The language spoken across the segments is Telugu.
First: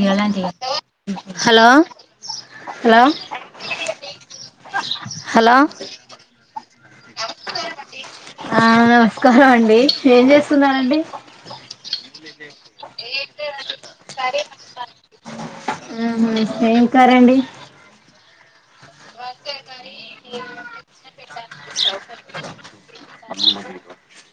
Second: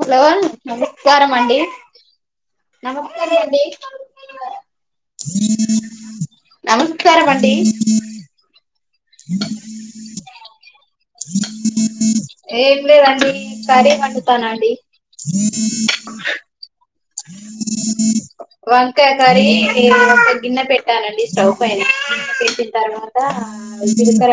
హలో నమస్కారం అండి హలో నమస్కారం అండి హలో నమస్కారం అండి ఆ నమస్కారం అండి ఏం చేస్తున్నారండి ఏం లేదండి కర్రీ వండు తున్నా అండి ఏం కర్రీ అండి [inaudible] వంకాయ కరీ ఒక గిన్నె పెట్టానండి స్టవ్ పైన గిన్నె పెట్టిన తర్వాత జీలకర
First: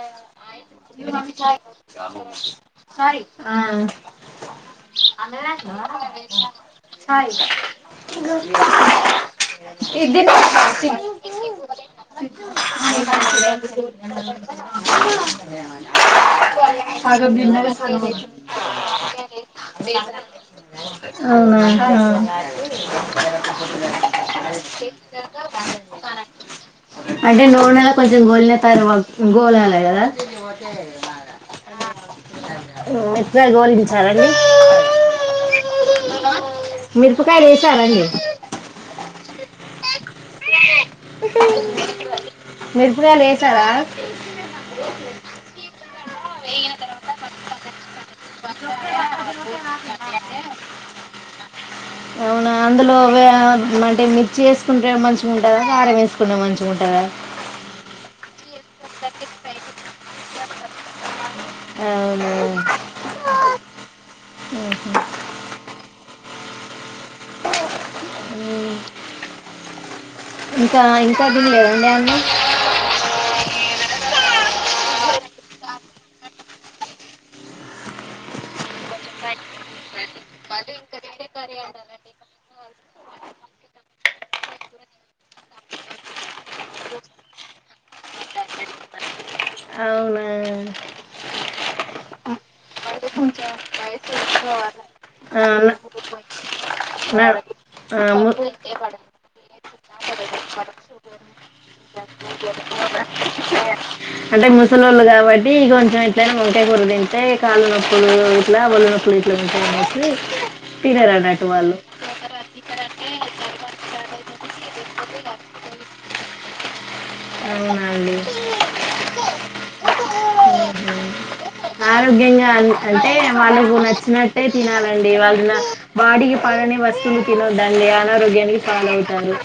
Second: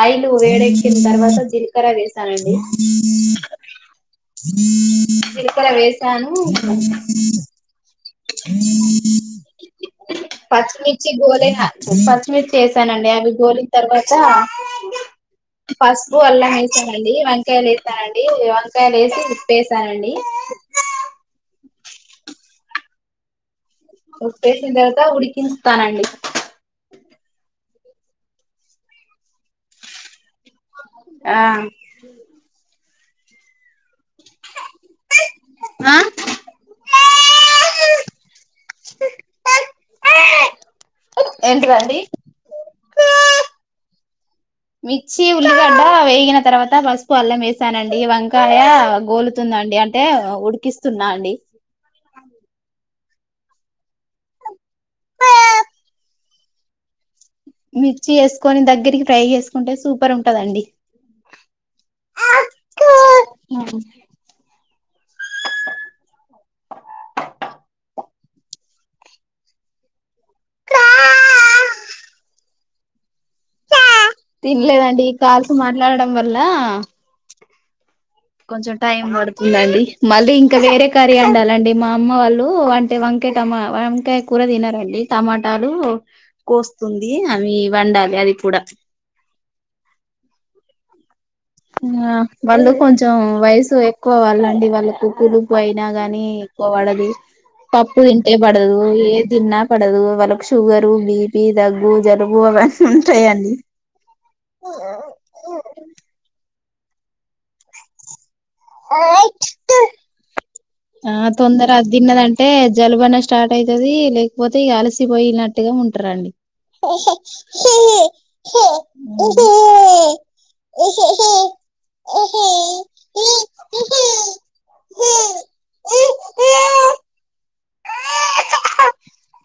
ఆయిల్ వేడెక్కిన తర్వాత జీలకర వేసానండి జీలకర వేసాను సాయి [inaudible] పచ్చిమిర్చి గోలిన పచ్చిమిర్చి వేసానండి అవి గోలిన తర్వాత పసుపు అల్లం వేసానండి వంకాయలు వేసానండి వంకాయలు వేసి ఉప్ప వేసానండి ఆ అ ఉప్పేసిన తర్వాత ఉడికిస్తానండి అంటే నూనెలో కొంచెం గోలిన తరు గోళాల కదా ఇవతే బాగా ఆ [inaudible] మెట్రాగా గోలించాలి అండీ ఆ మీరుపుకాయ వేసారండి ఏంటిదండి మిర్పాకాయలు వేసారా మిక్ చ్చి ఉల్లిగడ్డ వేగిన తర్వాత పసుపు అల్లం వేసానండి వంకాయ గోలుతుందండి అంటే ఉడికిస్తున్నా అండి అందులో అంటే మిర్చి వేసుకుంటే మంచిగా ఉంటందా కారం వేసుకుంటే మంచిగా ఉంటందా మిర్చి ఎసుకొని దగ్గరికి ఫ్రై చేసుకుంటే సూపర్ ఉంటదండి అవునా ఇంకా ఇంకా తినలేదా అండి అన్నం తినలేదండి ఈ కాల్స్ మాట్లాడడం వల్ల ఆ కొంచె టైం పడుతుందండి మళ్ళీ ఇంకా వేరే కర్రీ ఉండాలండి మా అమ్మ వాళ్ళు అంటే వంకయటమ వంకయ కూర తినారండి టమాటాలు కోస్తుంది అవి వండాలి అది కూడా అవున ఆ వండు కొ కొంచెం వయసు ఎక్కువ వాళ్ళ అండి వాళ్ళకు ఆ పులుపు న అయినా గాని ఎక్కువ పడదు నా పప్పు ఆ ము తింటే పడదు ఏ తిన్నా పడదు వాళ్ళకు షుగరు బీపి దగ్గు జలుబు అవన్నీ ఉంటాయండి అంటే వంకాయకూర తింటే కాళ్ళు నొప్పులు లాబ్ ఒళ్ళునొప్పులు గిట్ల ఉంటాయి అని చెప్పి ఆ తొందర అది తిన్నదంటే జలుబన్నష్ స్టార్ట్ అయితది లేకపోతే అలసిపోయినట్టుగా ఉంటారండి అవునండి ఉమ్. [inaudible] ఆరోగ్యంగా అంటే వాళ్ళకు నచ్చినట్టే తినాలండి వాళ్ళున వాడికి పడని వస్తువులు తినవద్దండి అనారోగ్యానికి పాలవుతారు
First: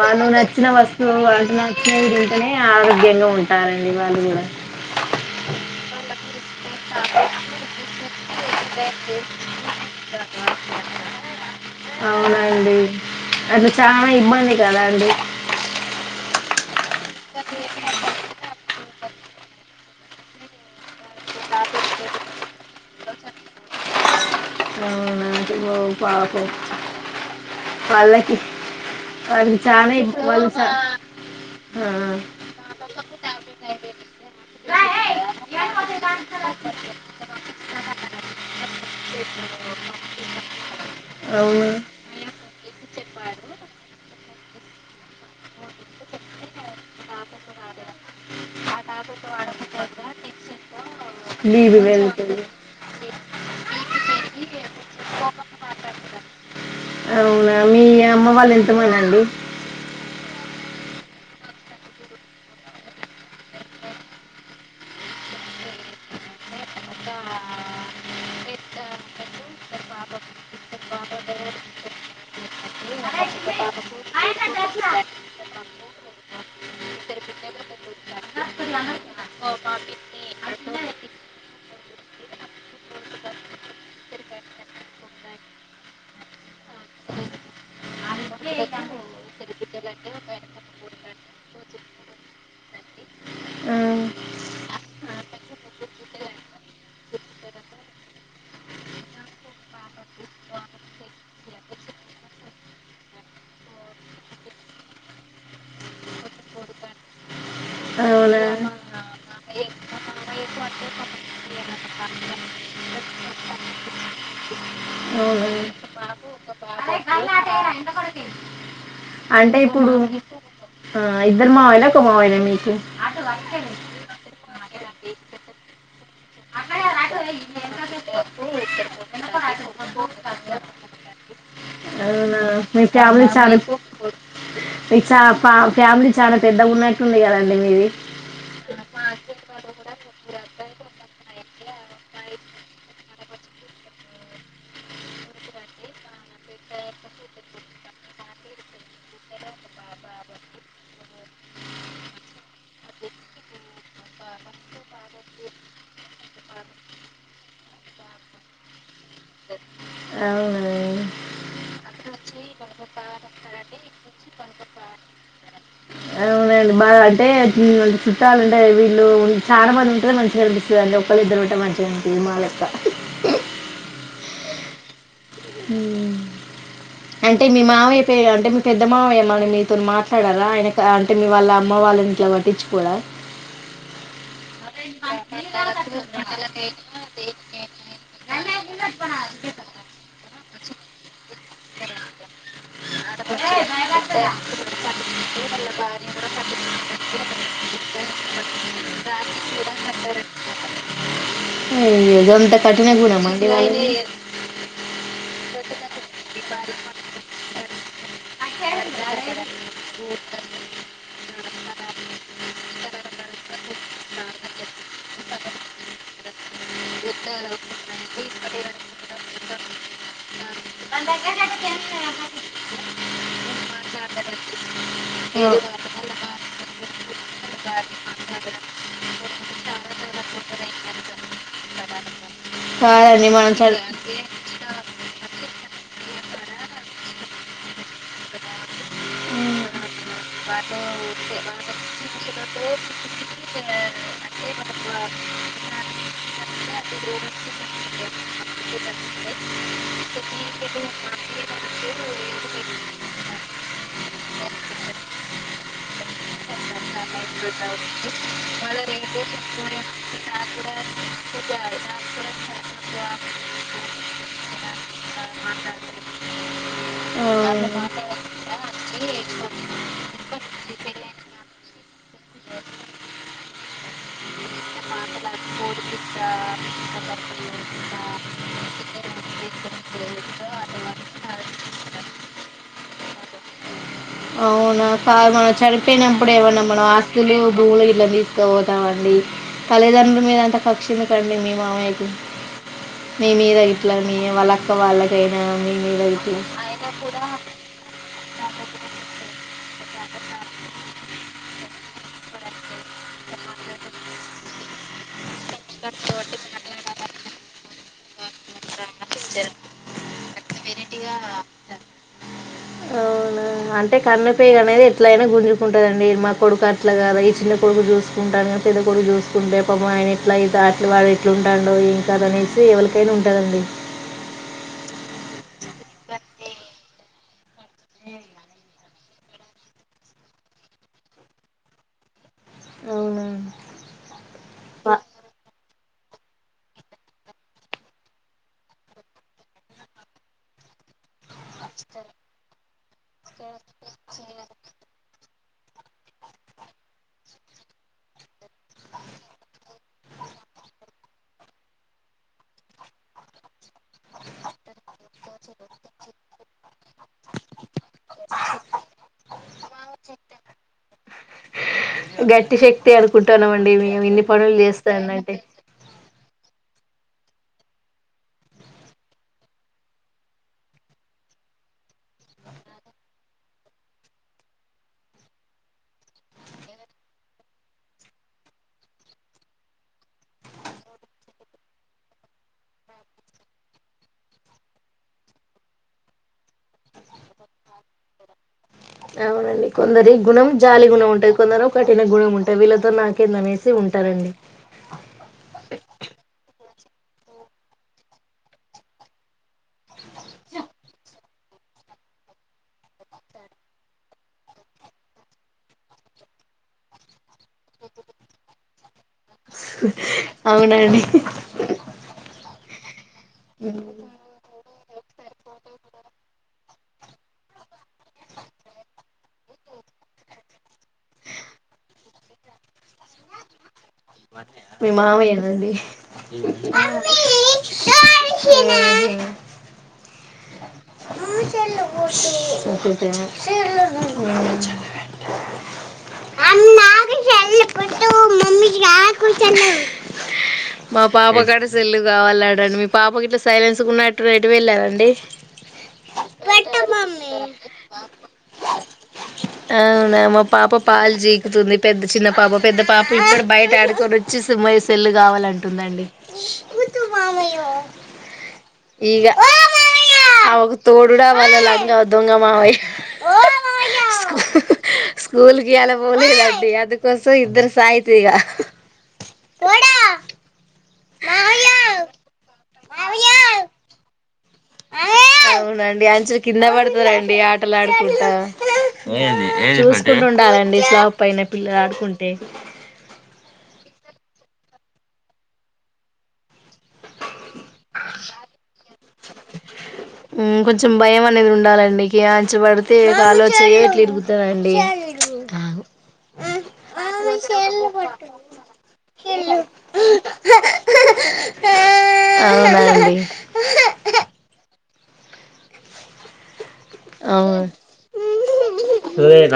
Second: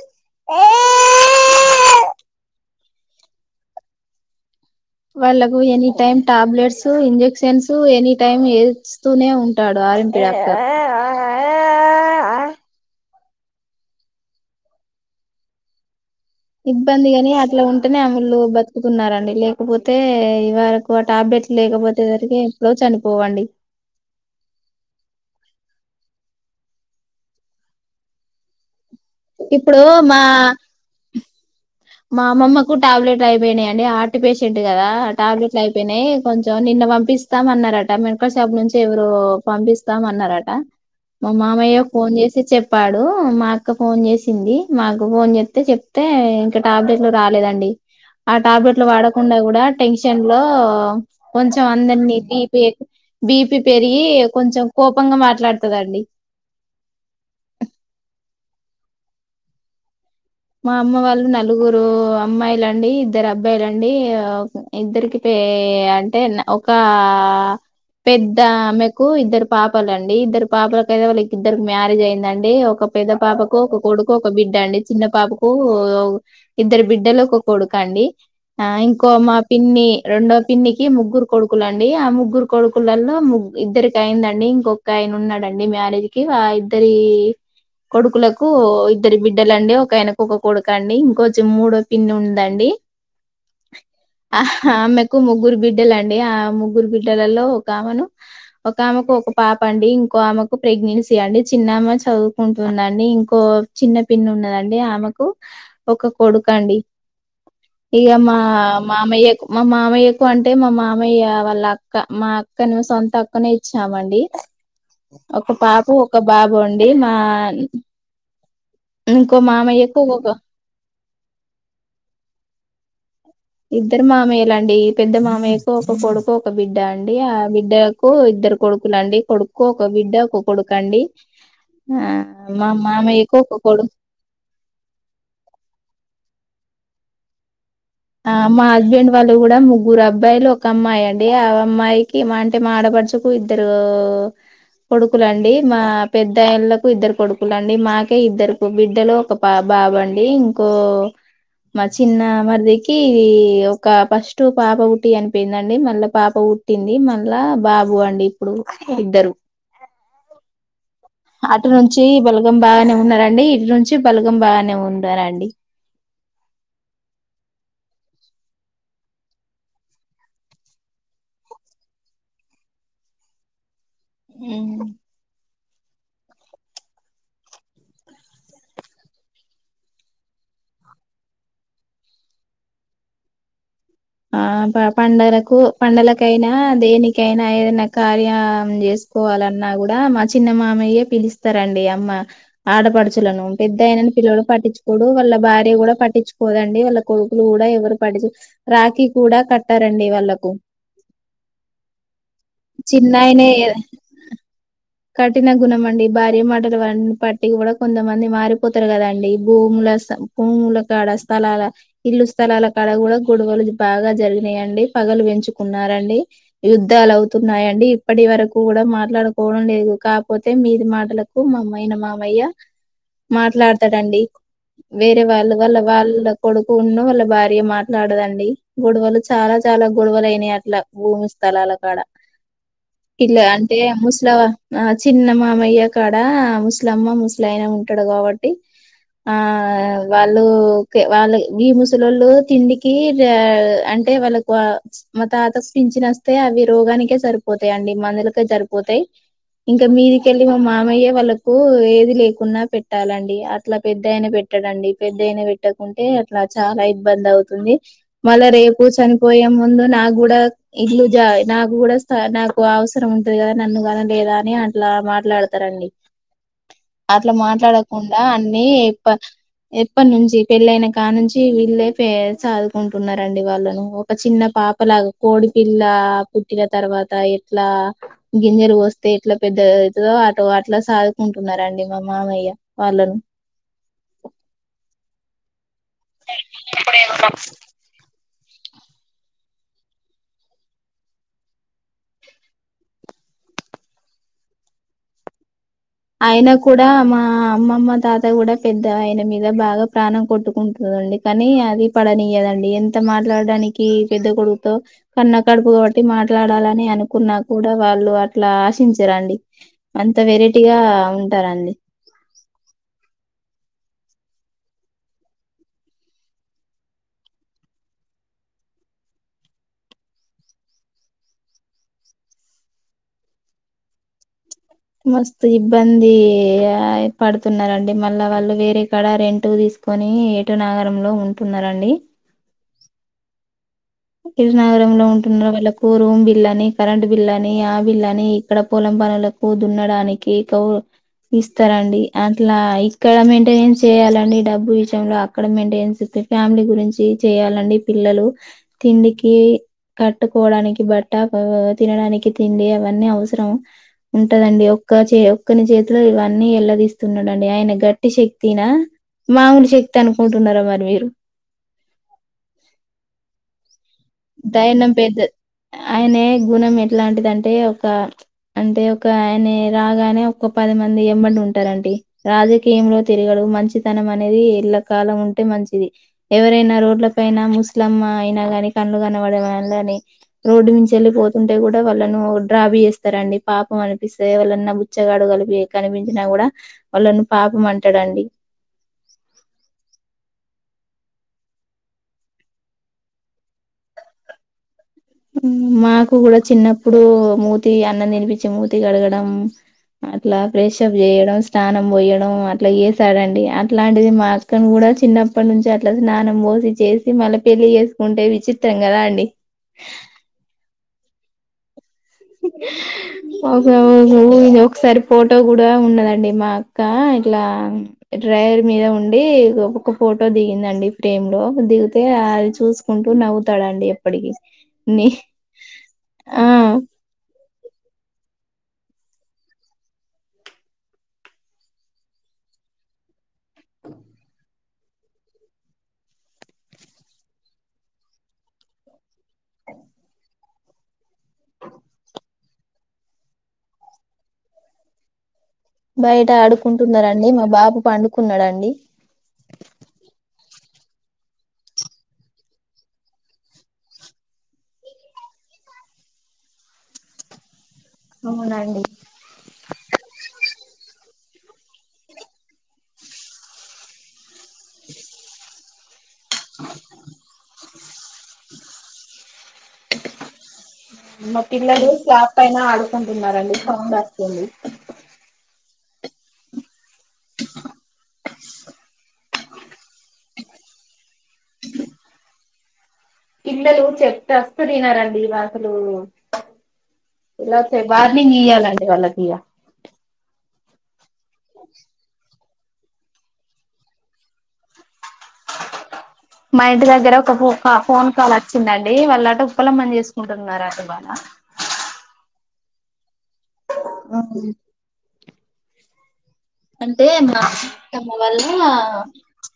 వాళ్ళు నచ్చిన వస్తువులు వాటి నచ్చేవి తింటేనే ఆరోగ్యంగా ఉంటారండి వాళ్ళు కూడా వాళ్ళకు any time tablets injections any time చేస్తూనే ఉంటాడు ఆర్ ఎం పి డాక్టర్ అవునండి అసలు చాలా ఇబ్బంది కద అండి. ఇబ్బంది గాని అట్లా ఉంటేనే అమలు బతుక్ ట్కున్నారండి లేకపోతే ఇ వర ఓ టాబ్లెట్ లేకపోతే జరికి ఎప్పుడో చనిపో పోవండి. అవునా పో పాకో పాలకి ఇప్పుడు మా ఆ, మా అమ్మమ్మకు టాబ్లెట్ అయిపోయినాయి అండి. హార్ట్ పేషెంట్ కదా. టాబ్లెట్లు అయిపోయినాయి. కొంచెం నిన్న పంపిస్తాం అన్నారట. మెడికల్ షాప్ నుంచి ఎవరు పంపిస్తాం అన్నారట. మా అవును మామయ్య ఫోన్ చేసి చెప్పాడు. మాక్ క్క ఫోన్ చేసింది మాకు ఫోన్ చెత్తే చెప్తే ఇంకా టాబ్లెట్లు రాలేదంన్ ఉంది ఆ టాబ్లెట్లు వాడకుండా, కూడా టెన్షన్ లో, కొంచెం బీబీ అందరినీ వెళ్తుంది బీపీ బీపి పెరిగి కొంచెం కోపంగా మాట్లాడుతదండి. అవునా మీ అమ్మ వాళ్ళు ఎంతమంది అండి. మా అమ్మ వాళ్ళు నలుగురు అమ్మాయిలండి. ఇద్దరు అబ్బాయిలండి. ఇద్దరికి అంటే ఒక పెద్ద ఆమెకు ఇద్దరు పాపలండి. ఇద్దరు పాపలయితే, వాళ్ళకి ఇద్దరికి మ్యారేజ్ అయిందండి. ఒక పెద్ద పాపకు ఒక కొడుకు ఒక బిడ్డ అండి. చిన్న ఇద్దరు బిడ్డలకు ఒక కొడుకండి ఆ ఇంకో మా పిన్ని రెండో పిన్ ఇన్నికి ముగ్గురు కొడుకులు అండి. ఆ ముగ్గురు కొడుకులలో ముగ్ ఇద్దరికి అయిందండి. ఇంకొక ఆయన ఉన్నాడండి మ్యారేజ్ కి. ఆ ఇద్ద్ ఇద్దరి కొడుకులకు ఇద్దరి బిడ్డలండి. వెనక ఒక కొడుక అండి. ఇంకోచి మూడో పిన్ని ఉందండి. ఆ, ఆ ఆమెకు ముగ్గురు బిడ్డలండి. ఆ ముగ్గురు బిడ్డలలో ఒక మెను ఒక ఆమకు ఒక పాప అండి. ఇంకో ఆమకు ప్రెగ్నెన్సీ అండి. చిన్నమ చదువుకుంటుందండి. ఇంకో చిన్న పిన్న ఉన్నదండి. ఆమెకు ఒక కొడుకు అండి ఇక మా అవునా మామయ్యకు మా మామయ్యకు అంటే మా మామయ్య వాళ్ళ అక్క మా అక్కని సొంత అక్కనే ఇ చామండి ఓ ఒక పాపు ఒక అండి మా బాబు అండి ఇంకో అంటే ఇప్పుడు మామయ్యకు ఒక ఇద్దరు మావయ్యల ఒక మావయ్యాలా మీకు ఇద్దరు మామయ్యలాండి పెద్ద మామయ్యకు ఒక కొడుకు ఒక బిడ్డ అండి. ఆ బిడ్డకు ఇద్దరు కొడుకులు అండి. కొడుకు ఒక బిడ్డ ఒక కొడుకు అండి. ఆ అవునా మా మీ ఫ్యామిలీ మామయ్యకు ఒక చాలా కొడుకు. స్తుంది కదండి మీది ఆ మా హస్బెండ్ వాళ్ళు కూడా ముగ్గురు అబ్బాయిలు ఒక అమ్మాయి అండి ఆ అమ్మాయికి వంట మా ఆడపడుచకు ఇద్దరు కొడుకులండి మా పెద్దళ్ళలకు ఇద్దరు కొడుకులుండి మాకే ఇద్దరు బిడ్డలు ఒక బాబ అండి ఇంకో మా చిన్న మరిది ఇ ఒక ఫస్ట్ పాప ఉుట్టి అనిపోయిందండి మళ్ళా పాప పుట్టింది మళ్ళా బాబు అండి ఇప్పుడు ఇద్దరు అవునా అటు నుంచి బలగం బాగానే ఉన్నారండి ఇటు నుంచి బలగం బాగానే ఉన్నారండి అవునండి బాగా అంటే ఉమ్, చుట్టాలు ఉంటాయి వీళ్ళు చాలా మంది ఉంటుది మంచిగా కనిపిస్తుందిండి ఒళ్ళ ఇద్దరు ఉంటే మంచిగా కనిపింది మాళ యొక్క అ అంటే మీ మావయ్య అంటే మీ పెద్ద మావయ్యమని మీతో మాట్లాడారా ఆయన అంటే మీ వాళ్ళ అమ్మ వాళ్ళని ఇట్లా పట్టించు కూడా ఆ పండలకు పండకైనా దేనికైనా ఏదైనా కార్యం చేసుకోవాలన్నా కూడా మా చిన్నమా మామెయ్య పిలిస్త స్తారండి అమ్మ ఆడపడుచలను పెద్దయినని పిల్లలు పట్టించుకోడు వాళ్ళ భార్య కూడా పట్టించుకోదండి వాళ్ళ కొడుకులు కూడా ఎవరు పట్టి ఏ జంత కాఠిన గున్నా మడి చిన్నాయనే వాటి గుణమండడి భార మాటలు వ పట్ ఇటి కూడా కొంతమంది మారిపోతారు కదండి భూముల భూముల కాడ స్థలాల ఇల్లు స్థలాల కాడ కూడా గొడవలు బాగా జరిగినాయండి పగలు పెంచు కున్నారండి యుద్ధాలు అవుతున్నాయంండి ఇప్పటి వరకు కూడా మాట్లాడుకో లేదు కాపోతే మీది మాటలకు మా అమయిైన మామయ్య మాట్లాడతాడండి వేరే వాళ్ళు వాళ్ళ వాళ్ళ కొడుకున్న వాళ్ళ భార్య మాట్లాడదండి గొడవలు చాలా చాలా గొడవ ఇవలనా అట్లా భూమి స్థలాల కాడ స ఎన్ని ఇట్లా మనస అంటే ముసలవ ఆ చిన్న మామయ్య కాడ ముస్లిమ్మ ముస్లిన ఉంటాడు కాబట్టి ఆ వాళ్ళు వాళ్ళ ఈ ముసలళు తిండికి అంటే వాళ్ళకు మా తాతకు పించిన వస్తే అవి రోగానికే సరిపోతాయిండి మందులకే సరిపోతాయి ఇంకా మీదికెళ్ళి మా మామయ్యే వాళ్ళలకు ఏది లేకున్నా పెట్టాలండి అట్లా పెద్దయినా పెట్టడండి పెట్టకుంటే అట్లా చాలా ఇబ్బంది అవుతుంది మళ్ళ రేపు చనిపోయే ముందు నాకు కూడా ఇలు నాకు కూడా నాకు అవసరం ఉంటది కదా నన్ను కా కానీ అట్లా మాట్లాడతారండి అట్లా మాట్లాడకుండా అన్ని ఎప్పటి నుంచి పెళ్ళయిన కా నుంచి వీళ్ళే చదుకుంటున్నారండి వాళ్ళను ఒక చిన్న పాపలాగా కోడి పల్ల పుట్టిన తర్వాత ఎట్లా గింజరు వస్త తే ఎట్లా పెద్ద ఎతు అటో అట్లా సాదుకుంటున్నారండి మా మామయ్య వాళ్ళను అవునా క మా చ ప్పే నం పడ ఎవ మమ ఆస్లు బూలుు ఇల్ తీసు ండి తల్లిదండ్రుల మీద అంత కక్షింది కండి మీ మామయ్యకి మీ మీద ఇట్లా మీ వాళ్ళక్క వాళ్ళకైనా మీద ఇట్లా అయన కూడా మా అమ్మమ్మ దాదా కూడా పెద్ద ఆయన మీద బాగా ప్రాణం కొట్టుకుంటుందండి కానీ అది పడనీయదండి ఎంత మాట్లాడడానికి పెద్ద కొడుకుతో కన్న కడుపు కాబట్టి మాట్లాడాలని అనుకున్నా కూడా [unintelligible] వాళ్ల్ అట్లా ఆశించరండి అంత వెరై గట్టిగా ఉంటారండి అవునా అంటే కన్నపేగ అనేది ఎట్ల అయినా గుంజుకుంటుదండి, మా కొడుకు అట్లా కదా ఈ చిన్న కొడుకు చూసుకుంటాను, పెద్ద కొడుకు చూసుకుంటే పాపం ఆయన ఎట్లా అ వాడు ఎట్లు ఉంటాండో ఏంకాద అనేసి ఎవరికై ఉ దండి మస్ ఇబ్బంది ఆయ న్నారురండి మళ్ళ వాళ్ళు వేరే ఇక్కడ రెంటూ తీసుకొని ఏటో నాగరంలో ఉంటున్నండి అవును విరునగరంలో ఉంటున్నారు వాళ్ళ రూమ్ బిల్ అని కరెంట్ బిల్ అని ఆ బిల్ అని ఇక్కడ పొలం పనులకు దున్నడానికి గౌ ఇస్తారంండి అట్లా ఇక్కడ మెయింటెనెన్స్ చేయాలండి డబ్బు విషయంలో అక్కడ మెయింటైనెన్స్స్త ఫ్యామిలీ గురించి చెయాలండి పిల్లలు తిండికి కట్టుకోడానికి బట్ట తినడానికి తిండి అవన్నీ అవసరం ఉంటదండి ఒక్క చే ఒక్కని చేతిలో ఇవన్నీ ఎల్ల తీస్తున్నాడంండి ఆయన గట్టి శక్తిన మామూలు శక్తి అనుకుంటున్నారా మరి మీరు గట్టి శక్తి అనుకుంటున్నామండి మేము ఇన్ని పనులు దైైనం పెద్ద చేస్తానంటే ఆయన గుణం ఎట్లాంటిది అంటే ఒక అంటే ఒక ఆయన రాగానే ఒక పది మంది ఎమ్మడి ఉంటారుంటడి రాజకీయంలో తిరగడు మంచితనం అనేది ఇళ్ల కాలం ఉంటే మంచిది ఎవరైనా రోడ్లపైనా ముస్లిం అయినా కాని పనులు కనవడని రోడ్డు నుంచి వెళ్ళిపోతుంటే కూడా వాళ్ళను డ్రాబ చేస్తారండి పాపం అనిపిస్తా వాళ్ళ నా బుచ్చగాడు కలిపి కనిపించినా కూడా వాళ్ళను పాపం అంటాడండి కొందరి గుణం జాలీ గుణం ఉంటుంది కొందరు కఠిన గుణం ఉంటంది వీళ్ళతో నాకే ననేసి ఉంటారంండి మాకు కూడా చిన్నప్పుడు మూతి అన్నం తినిపించి మూతి కడగడం అట్లా ప్రెషప్ చేయడం స్నానం పోయడం అట్లా చేసాడంండి అట్లాంటిది మా అక్కను కూడా చిన్నప్పటి నుంచి అట్లా స్నానం పోసి చేసి మళ్ళీ పెళ్లి చేసుకుంటే విచిత్రం కదా అండి అవునండి ఇ ఒకసారి ఫోటో కూడా ఉన్నదండి మాకు ఇ ఇట్లా డ్రైవర్ మీద ఉండి ఒకొక్క ఫోటో దిగిందండి ఫ్రేమ్ లో దిగితే అది చూసుకుంటూ నవ్వుతాడండి ఎప్పటికి మీ నీ మామయనండి ఆ మా పాప కడ సెల్లు కావాలడండి మీ పాప గట్ట సైలెన్స్ ఉన్నట్టు రటు వెళ్ళారంండి బయట ఆడుకుంటున్నారండి మా బాబు పండు కున్నాడాండి అవునా మా పాప పాలు జీకుతుంది పెద్ద చిన్న పాప పెద్ద పాప ఇప్పుడు బయట ఆడుకొని వచ్చి సమ్మయ్య సెల్లు కావాలంటుందండి అవునండి ఇగ తో రడా వాళ దంగ మామయ్య స్కూలు ఇయ్యాల పోలేదండి అందుకోసం ఇద్దరు, సాయి ప్రియ మా పిల్లలు స్లాప్ పైన ఆడు కుటున్నార అండి సౌండ్ పొండి అవునండి ఆ అయిచల్లి కింద పడితే పిల్లలు అండి ఆటలు ఆడుకుంటా చూసుకుంట ఉండాలండి స్లాప్ పైన పిల్లలు ఆడుకుంటే, పిల్లలు చెప్తే అసలు వినారండి ఇగ అసలు, ఇలాఐతే వార్నింగ్ ఇయ్యాలండి వాళ్ళకు ఇయ్య హు కొంచెం భయం అనేది ఉండాలండి కె ఆ నుంచి పడితే కాలో చెయ్యు ఇట్లు ఇరుగుతదండి అగు మా ఇంటి దగ్గర దగ్గర ఒక ఫోన్ కాల్ వచ్చిందండి వాళ్ళ ఉప్పలమ్మ ను చేసుకుంటున్నారట ఇవాళ అవునా అండి, ఆ అంటే మా అవును అత్తమ్మ వల్ల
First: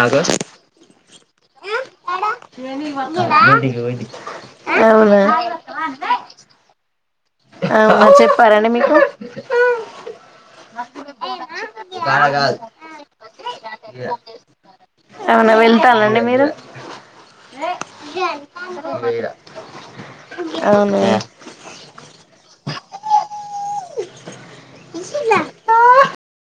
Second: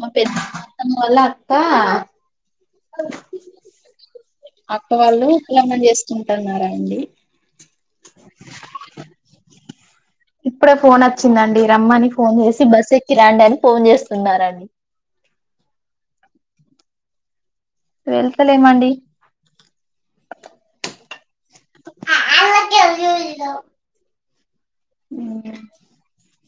మా పెద్ద అత్త వల్ల అక్క అక్క ఎవ్వలే వాళ్ళు ఉప్పలమ్మం చేసుకుంటున్నారండి ఆ చెప్పారండి మీకు ఇప్పుడే మాకు కూడ ఫోన్ వచ్చిందండి [inaudible] రమ్మని ఫోన్ చేసి బస్ రండి బస్సు ఎక్కి అని రండి అని ఫోన్ చేస్తున్నారండి చేస్తున్నారు వెళ్లుతాల అండి మీరు, వెళ్తలేమండి అవునా అే అ్య లేద ఊ